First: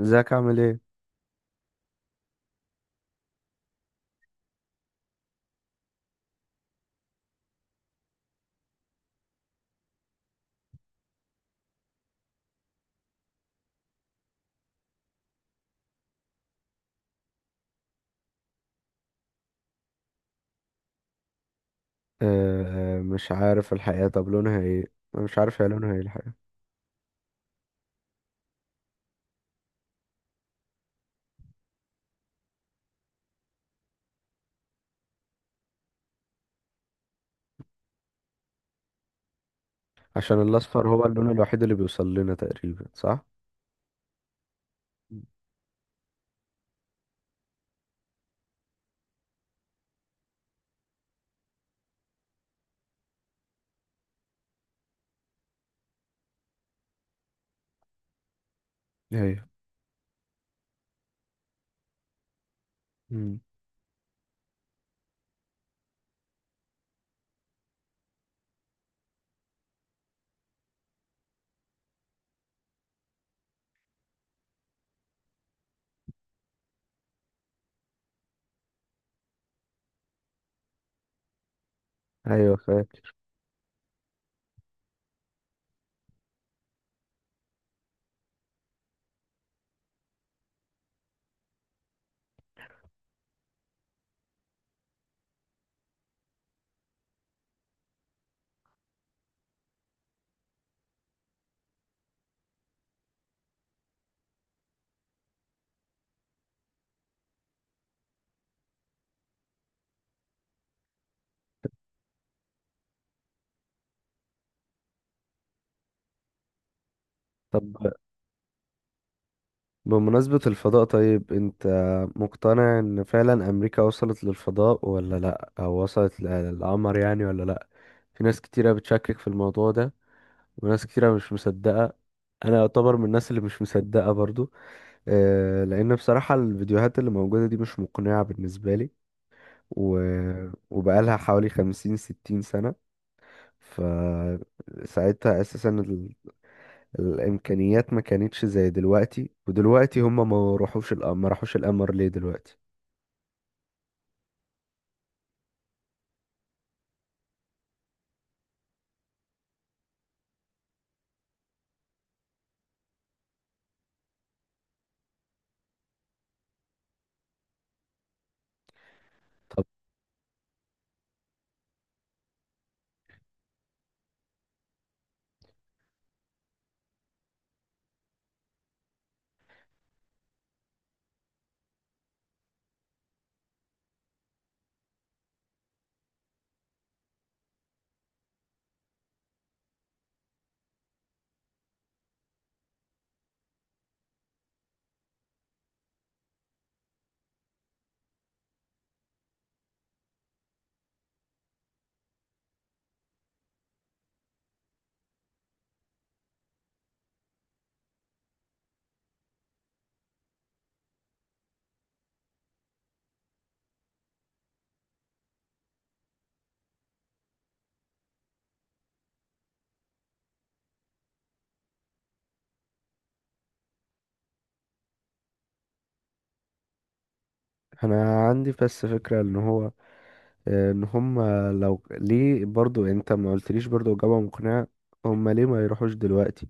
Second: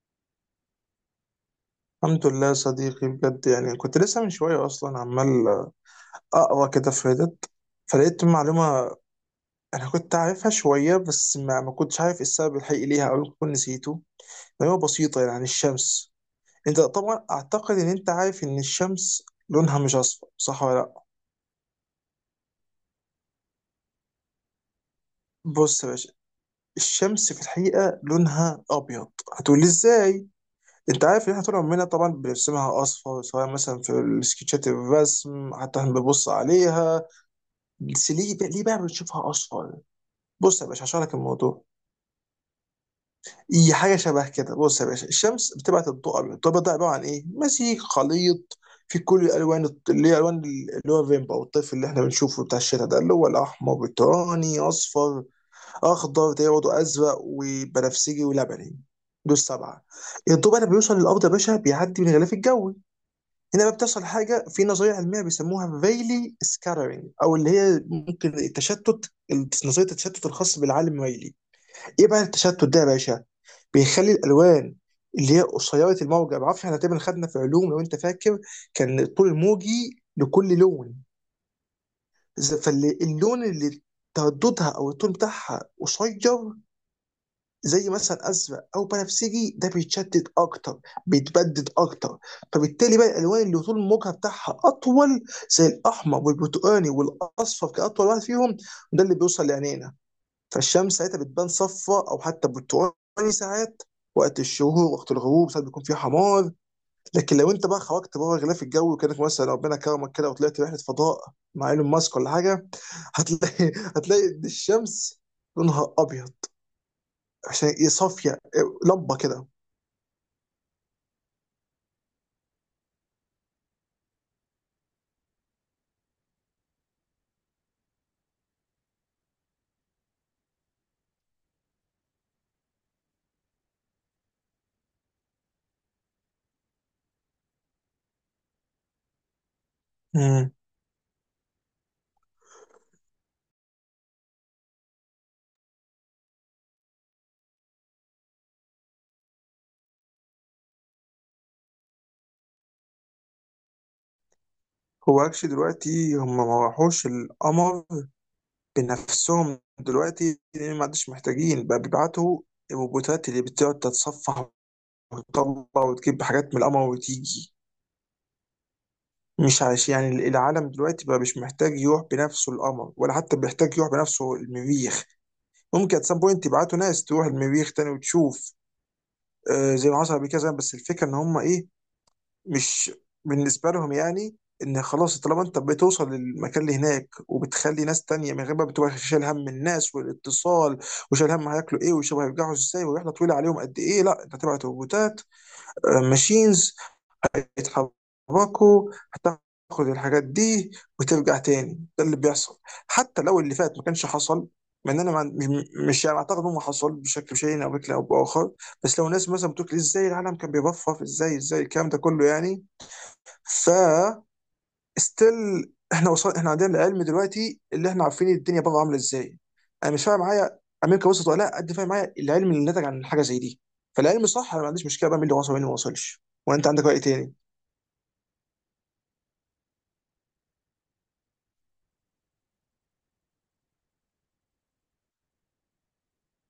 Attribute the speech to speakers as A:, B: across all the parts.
A: ازيك عامل ايه؟
B: الحمد لله يا صديقي، بجد. يعني كنت لسه من شوية أصلا عمال أقرأ كده في ريدت، فلقيت معلومة أنا كنت عارفها شوية بس ما كنتش عارف السبب الحقيقي ليها أو كنت نسيته. معلومة بسيطة يعني عن الشمس. أنت طبعا أعتقد إن أنت عارف إن الشمس لونها مش أصفر، صح ولا لأ؟
A: آه، آه، مش عارف الحقيقة. طب لونها ايه؟ أنا مش عارف هي
B: بص يا
A: لونها ايه
B: باشا،
A: الحقيقة.
B: الشمس في الحقيقة لونها أبيض. هتقولي إزاي؟ انت عارف ان احنا طول عمرنا طبعا بنرسمها اصفر، سواء مثلا في السكتشات الرسم، حتى احنا بنبص عليها. بس ليه بقى بنشوفها اصفر؟
A: عشان
B: بص يا باشا،
A: الاصفر
B: هشرح
A: هو
B: لك
A: اللون الوحيد
B: الموضوع.
A: اللي بيوصل لنا تقريبا، صح؟
B: هي حاجه شبه كده. بص يا باشا، الشمس بتبعت الضوء ابيض. الضوء ده عباره عن ايه؟ مزيج، خليط في كل الالوان، اللي هي الوان اللي هو فيمبا او الطيف اللي احنا بنشوفه بتاع الشتاء، ده اللي هو الاحمر، برتقاني، اصفر، اخضر ده برضه، ازرق، وبنفسجي، ولبني. دول
A: ايوه.
B: السبعه. الضوء بقى لما بيوصل للارض يا باشا بيعدي من الغلاف الجوي.
A: مم.
B: هنا بقى بتحصل حاجه في نظريه علميه بيسموها فيلي سكاترينج، او اللي هي ممكن التشتت، نظريه التشتت الخاص بالعالم ريلي. ايه بقى التشتت ده يا باشا؟ بيخلي الالوان اللي هي قصيره الموجه، بعرفش احنا تقريبا خدنا في علوم لو انت فاكر، كان الطول الموجي لكل لون.
A: ايوه، فاهم.
B: فاللون اللي ترددها او الطول بتاعها قصير، زي مثلا ازرق او بنفسجي، ده بيتشدد اكتر، بيتبدد اكتر. فبالتالي بقى الالوان اللي طول الموجه بتاعها اطول، زي الاحمر والبرتقاني والاصفر كاطول واحد فيهم، ده اللي بيوصل لعينينا. فالشمس ساعتها بتبان صفراء او حتى برتقاني ساعات، وقت الشهور وقت الغروب ساعات بيكون فيه حمار. لكن لو انت بقى خرجت بره غلاف الجو، كانك مثلا ربنا كرمك كده وطلعت رحله فضاء مع ايلون ماسك ولا حاجه، هتلاقي هتلاقي الشمس لونها ابيض،
A: طب،
B: عشان يصفي لمبه كده.
A: بمناسبة الفضاء، طيب انت مقتنع ان فعلا امريكا وصلت للفضاء ولا لا، او وصلت للقمر يعني ولا لا؟ في ناس كتيرة بتشكك في الموضوع ده، وناس كتيرة مش مصدقة. انا يعتبر من الناس اللي مش مصدقة برضو. آه، لان بصراحة الفيديوهات اللي موجودة دي مش مقنعة بالنسبة لي. و...
B: امم
A: وبقالها حوالي 50 60 سنة. فساعتها أساسا الإمكانيات ما كانتش زي دلوقتي. ودلوقتي هما ما راحوش القمر، ما راحوش القمر ليه دلوقتي؟
B: هو اكشلي دلوقتي هم ما راحوش القمر بنفسهم دلوقتي، لان ما عادش محتاجين بقى بيبعتوا الروبوتات اللي بتقعد تتصفح وتطلع وتجيب حاجات من القمر وتيجي. مش
A: طب،
B: عايش يعني العالم دلوقتي بقى مش محتاج يروح بنفسه القمر ولا حتى بيحتاج يروح بنفسه المريخ. ممكن ات سام بوينت يبعتوا ناس تروح المريخ تاني وتشوف، آه زي ما حصل قبل كده زمان، بس الفكره ان هم ايه، مش بالنسبه لهم يعني، ان خلاص طالما انت بتوصل للمكان اللي هناك وبتخلي ناس تانية من غير ما بتبقى شايل هم الناس والاتصال وشايل هم هياكلوا ايه وشبه هيرجعوا ازاي ورحله طويله عليهم قد ايه، لا انت هتبعت روبوتات، ماشينز يتحركوا هتاخد الحاجات دي وترجع تاني. ده اللي بيحصل، حتى لو اللي فات ما كانش حصل. مع ان انا مش يعني اعتقد انه حصل بشكل شيء او بشكل او باخر، بس لو ناس مثلا بتقول ازاي العالم كان بيبفف، ازاي ازاي الكلام ده كله يعني، ف ستيل احنا وصل، احنا عندنا العلم دلوقتي اللي احنا عارفين الدنيا بره عامله ازاي. انا مش فاهم معايا امريكا وصلت ولا لا، قد فاهم معايا العلم اللي نتج عن حاجه زي دي. فالعلم صح، انا ما عنديش مشكله بقى مين اللي وصل ومين اللي ما وصلش. وانت عندك راي تاني.
A: أنا عندي بس فكرة إن هو، إن هما، ليه برضو أنت ما قلتليش برضو إجابة مقنعة. هما ليه ما يروحوش دلوقتي؟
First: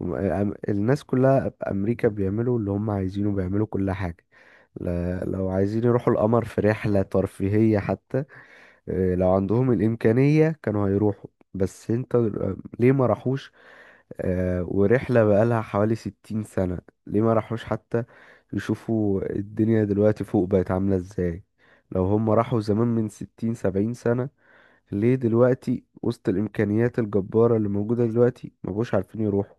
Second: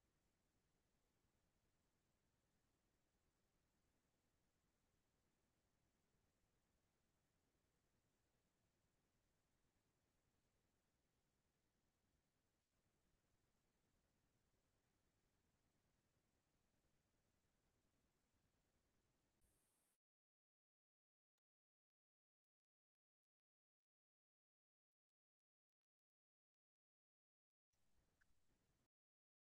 A: الناس كلها في أمريكا بيعملوا اللي هما عايزينه، بيعملوا كل حاجة. لو عايزين يروحوا القمر في رحلة ترفيهية حتى. آه، لو عندهم الإمكانية كانوا هيروحوا. بس انت ليه ما راحوش؟ آه، ورحلة بقالها حوالي 60 سنة. ليه ما راحوش حتى يشوفوا الدنيا دلوقتي فوق بقت عاملة ازاي؟ لو هم راحوا زمان من 60 70 سنة، ليه دلوقتي وسط الإمكانيات الجبارة اللي موجودة دلوقتي ما بقوش عارفين يروحوا؟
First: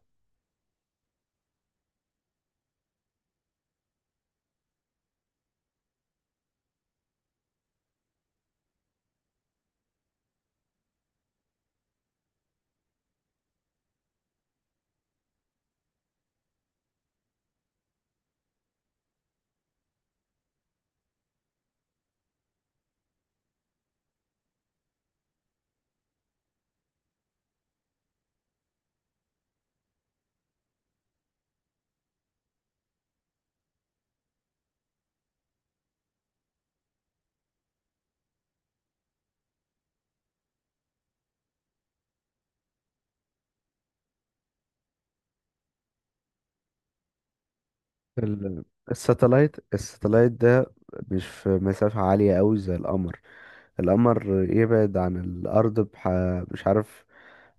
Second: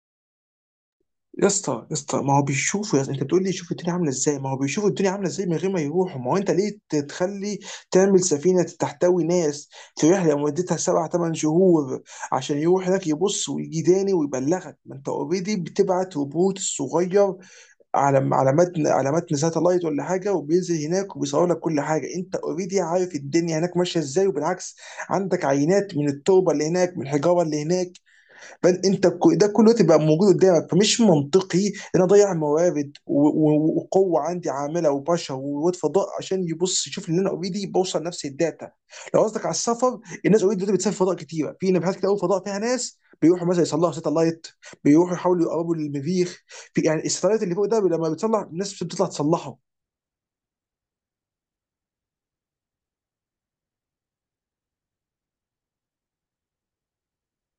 B: يا اسطى يا اسطى، ما هو بيشوفوا يا اسطى، انت بتقول لي شوف الدنيا عامله ازاي؟ ما هو بيشوفوا الدنيا عامله ازاي من غير ما يروحوا. ما هو انت ليه تتخلي تعمل سفينه تحتوي ناس في رحله مدتها سبع ثمان شهور عشان يروح هناك يبص ويجي تاني ويبلغك، ما انت اوريدي بتبعت روبوت صغير على على متن على متن ساتلايت ولا حاجه، وبينزل هناك وبيصور لك كل حاجه. انت اوريدي عارف الدنيا هناك ماشيه ازاي، وبالعكس عندك عينات من التربه اللي هناك من الحجاره اللي هناك. فانت ده كله تبقى موجود قدامك. فمش منطقي ان انا اضيع موارد وقوه عندي عامله وبشر وواد فضاء عشان يبص يشوف ان انا اوريدي بوصل نفس الداتا. لو قصدك على السفر، الناس اوريدي دلوقتي بتسافر فضاء كتيره، في نبحات كتير قوي فضاء فيها ناس بيروحوا مثلا يصلحوا ساتلايت، بيروحوا يحاولوا يقربوا للمريخ. في يعني الساتلايت اللي فوق ده لما بتصلح
A: ال-
B: الناس بتطلع
A: الساتلايت
B: تصلحه.
A: الساتلايت ده مش في مسافة عالية أوي زي القمر. القمر يبعد عن الأرض مش عارف،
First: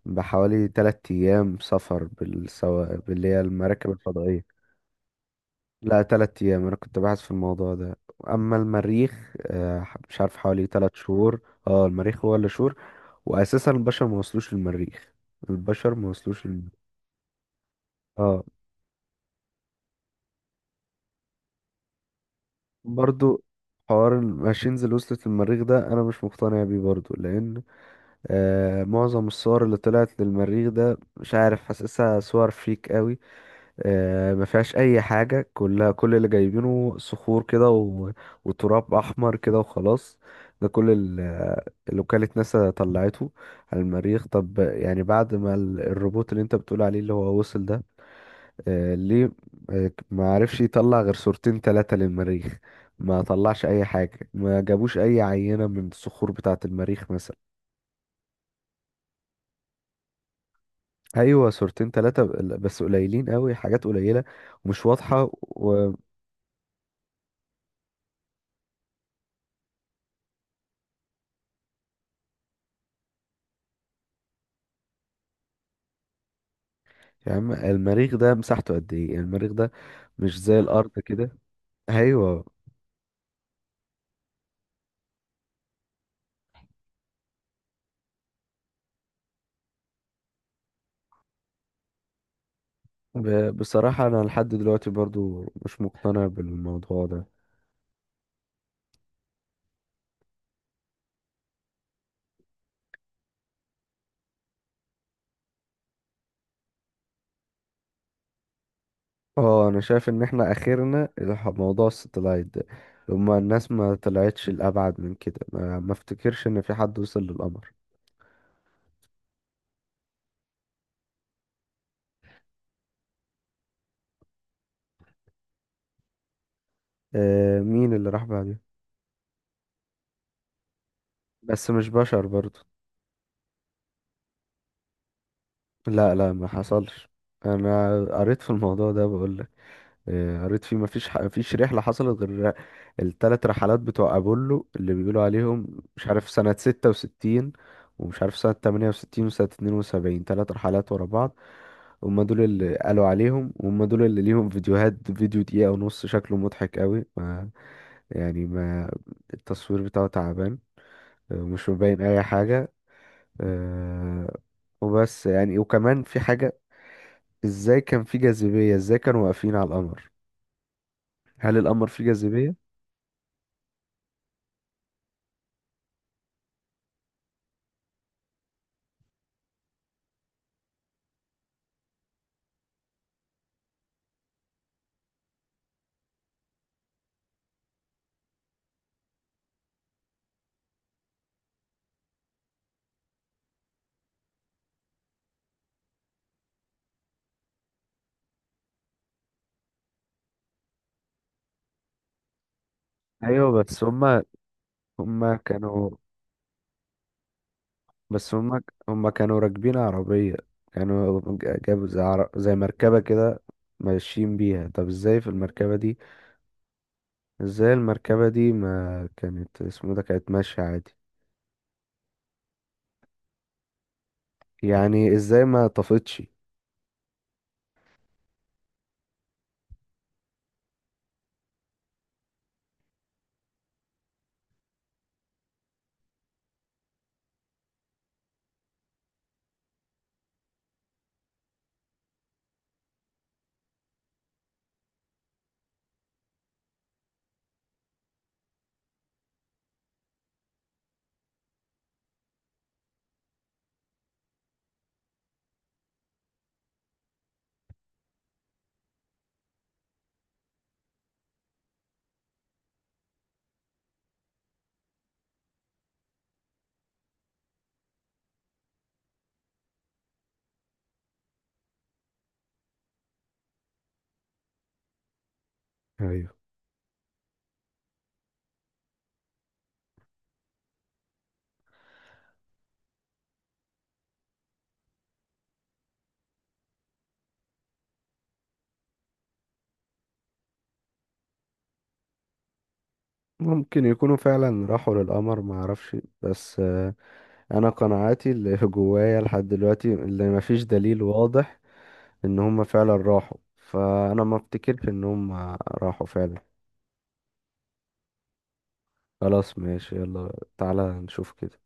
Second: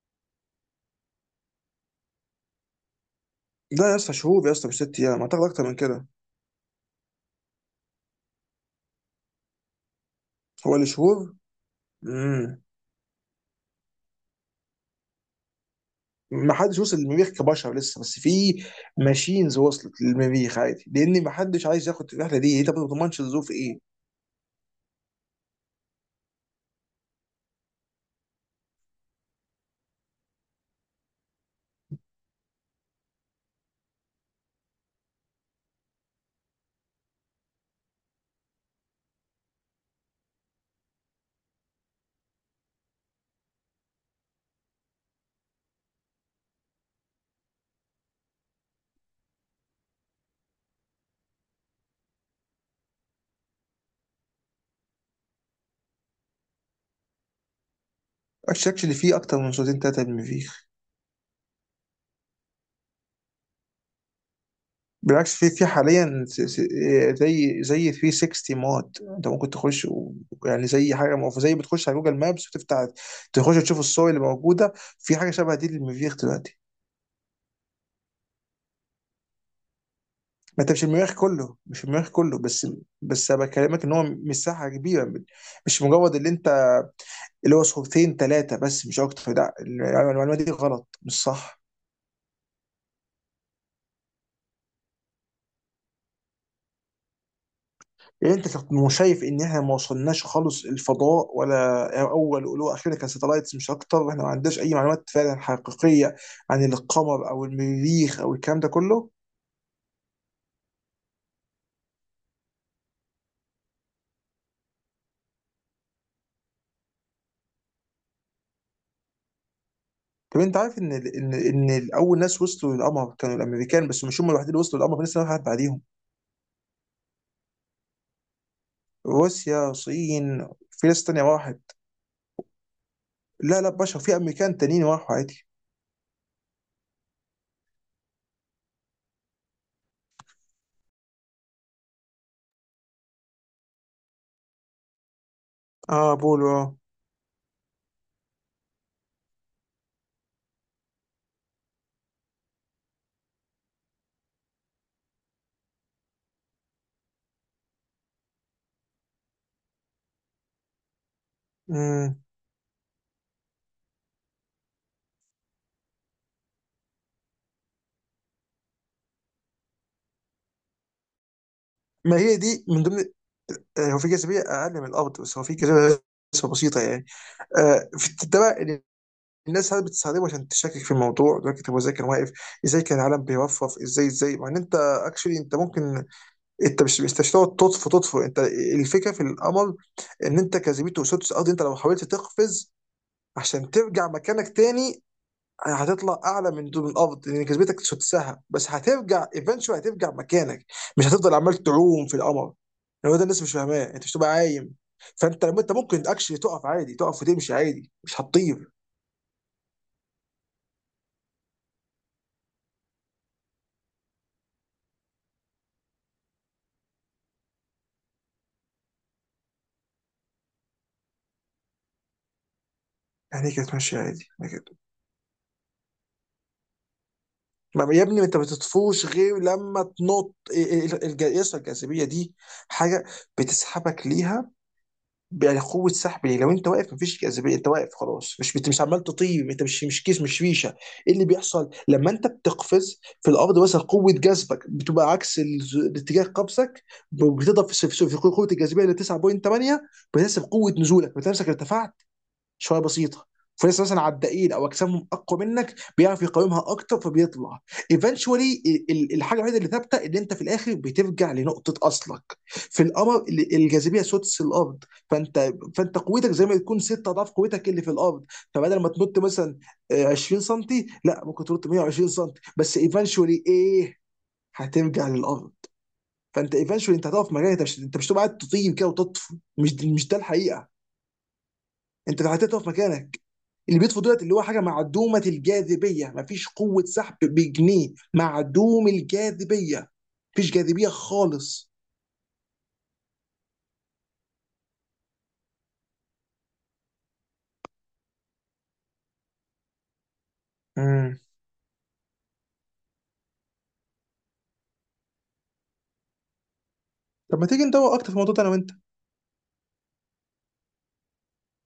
A: بحوالي 3 أيام سفر باللي هي
B: لا
A: المراكب
B: يا اسطى، شهور يا
A: الفضائية.
B: اسطى، مش ست ايام، اعتقد اكتر من
A: لا،
B: كده.
A: 3 أيام، أنا كنت باحث في الموضوع ده. أما المريخ، آه، مش عارف، حوالي
B: هو اللي
A: تلات
B: شهور.
A: شهور اه، المريخ هو اللي
B: امم
A: شهور. وأساسا البشر ما وصلوش للمريخ، البشر ما وصلوش
B: ما
A: للمريخ.
B: حدش وصل للمريخ كبشر لسه، بس في
A: اه.
B: ماشينز وصلت للمريخ عادي، لان ما حدش عايز ياخد الرحله دي، انت ما بتضمنش
A: برضو
B: الظروف ايه.
A: حوار الماشينز اللي وصلت للمريخ ده أنا مش مقتنع بيه برضو، لأن آه، معظم الصور اللي طلعت للمريخ ده، مش عارف، حاسسها صور فيك قوي. آه، ما فيهاش اي حاجه، كلها كل اللي جايبينه صخور كده وتراب احمر كده وخلاص. ده كل اللي وكالة ناسا طلعته على المريخ. طب يعني بعد ما الروبوت اللي انت بتقول عليه اللي هو وصل ده، آه، ليه آه، ما عرفش يطلع غير صورتين ثلاثة للمريخ؟ ما طلعش اي حاجة، ما جابوش اي عينة من الصخور بتاعة المريخ مثلا.
B: الشكل اللي فيه اكتر من صوتين ثلاثه للمريخ.
A: ايوه، صورتين ثلاثة، بس قليلين قوي، حاجات قليلة ومش واضحة.
B: بالعكس، في حاليا زي 360 مود انت ممكن تخش يعني زي حاجه زي بتخش على جوجل مابس وتفتح، تخش تشوف الصور اللي موجوده. في حاجه شبه دي للمريخ دلوقتي.
A: يا عم، المريخ ده مساحته قد ايه؟ يعني المريخ ده مش زي
B: ما انت مش
A: الارض
B: المريخ
A: كده.
B: كله، مش المريخ كله
A: ايوه.
B: بس، بس انا بكلمك ان هو مساحه كبيره، مش مجرد اللي انت اللي هو صورتين ثلاثه بس، مش اكتر. لا، المعلومه دي غلط، مش صح.
A: بصراحة انا لحد دلوقتي برضو مش مقتنع بالموضوع ده.
B: يعني انت مش شايف ان احنا ما وصلناش خالص الفضاء ولا اول ولو اخيرا كساتلايتس مش اكتر، واحنا ما عندناش اي معلومات فعلا حقيقيه عن القمر او المريخ او الكلام ده كله؟
A: اه، انا شايف ان احنا اخرنا موضوع الستلايت ده. هما الناس ما طلعتش الابعد من كده، ما افتكرش ان في حد وصل للقمر.
B: طب انت عارف ان اول ناس وصلوا للقمر كانوا الامريكان، بس مش هم الوحيدين اللي وصلوا للقمر، في ناس واحد بعديهم.
A: آه، مين اللي راح بعده؟
B: روسيا، الصين، في ناس تانية راحت.
A: بس مش بشر برضو.
B: لا لا بشر، في امريكان تانيين راحوا عادي.
A: لا، لا، ما حصلش. انا قريت في الموضوع ده، بقول آه، قريت فيه مفيش رحلة حصلت غير التلات رحلات بتوع أبولو اللي بيقولوا عليهم مش
B: اه
A: عارف
B: بولو
A: سنة
B: اه.
A: 66، ومش عارف سنة 68 وسنة 72، 3 رحلات ورا بعض. هما دول اللي قالوا عليهم، وهم دول اللي ليهم فيديوهات، فيديو دقيقة ونص شكله مضحك قوي. ما التصوير بتاعه تعبان. آه، ومش مبين
B: مم.
A: أي حاجة. آه، وبس يعني وكمان في حاجة. ازاي كان في جاذبية؟ ازاي كانوا واقفين على القمر؟ هل القمر فيه
B: ما هي
A: جاذبية؟
B: دي من ضمن، هو في جاذبيه اقل من الارض بس هو في جاذبيه، بس بسيطه يعني. في ده بقى اللي الناس ساعات بتستخدمه عشان تشكك في الموضوع دلوقتي. طب ازاي كان واقف؟ ازاي كان العالم بيرفرف؟ ازاي؟ مع ان انت اكشلي انت ممكن، انت مش تقعد تطفو تطفو انت. الفكره في القمر ان انت جاذبيته سدس الارض. انت لو حاولت تقفز عشان ترجع مكانك تاني، هتطلع اعلى من دول من الارض لان كسبتك تسدسها، بس هترجع ايفنشوال هترجع مكانك. مش هتفضل عمال تعوم في القمر. يعني هو ده الناس
A: ايوه،
B: مش فاهماه، انت مش تبقى عايم.
A: هما
B: فانت لما انت
A: كانوا
B: ممكن اكشلي تقف عادي، تقف وتمشي عادي، مش
A: بس هما
B: هتطير.
A: هما كانوا راكبين عربية. كانوا جابوا زي مركبة كده ماشيين بيها. طب ازاي في المركبة دي؟ ازاي المركبة دي ما كانت اسمه ده، كانت ماشية عادي؟
B: يعني إيه كانت ماشيه عادي يعني كده؟
A: يعني ازاي ما طفتش؟
B: يا ابني، انت ما بتطفوش غير لما تنط يسرى الجاذبيه دي، حاجه بتسحبك ليها، يعني قوه سحب. ليه لو انت واقف مفيش جاذبيه، انت واقف خلاص، مش مش عمال تطير، انت مش كيس، مش ريشه. ايه اللي بيحصل لما انت بتقفز في الارض مثلا؟ قوه جذبك بتبقى عكس اتجاه قفزك، بتضرب في قوه الجاذبيه اللي 9.8، بتحسب قوه نزولك، بتحسب ارتفعت شويه بسيطه. فلسه مثلا على الدقيق او اجسامهم اقوى منك، بيعرف يقاومها اكتر فبيطلع ايفنشولي. الحاجه الوحيده اللي ثابته ان انت في الاخر بترجع لنقطه اصلك. في القمر الجاذبيه سدس الارض، فانت قوتك زي ما تكون ست اضعاف قوتك اللي في الارض. فبدل ما تنط مثلا 20 سم، لا ممكن تنط 120 سم. بس ايفنشولي ايه؟ هترجع للارض.
A: ايوه.
B: فانت ايفنشولي انت هتقف في مكانك، انت مش هتبقى قاعد تطير كده وتطفو. مش ده الحقيقه، انت لو هتقدر تقف مكانك. اللي بيطفو دولت اللي هو حاجه معدومه الجاذبيه، مفيش قوه سحب بجنيه، معدوم الجاذبيه، مفيش جاذبيه خالص.
A: ممكن يكونوا فعلا راحوا للقمر، ما اعرفش. بس آه، انا قناعاتي اللي جوايا لحد دلوقتي اللي ما فيش دليل
B: امم
A: واضح ان هما فعلا راحوا، فانا ما افتكرش ان هما راحوا فعلا.
B: طب ما تيجي ندور اكتر في الموضوع ده انا وانت.
A: خلاص، ماشي، يلا تعالى نشوف كده.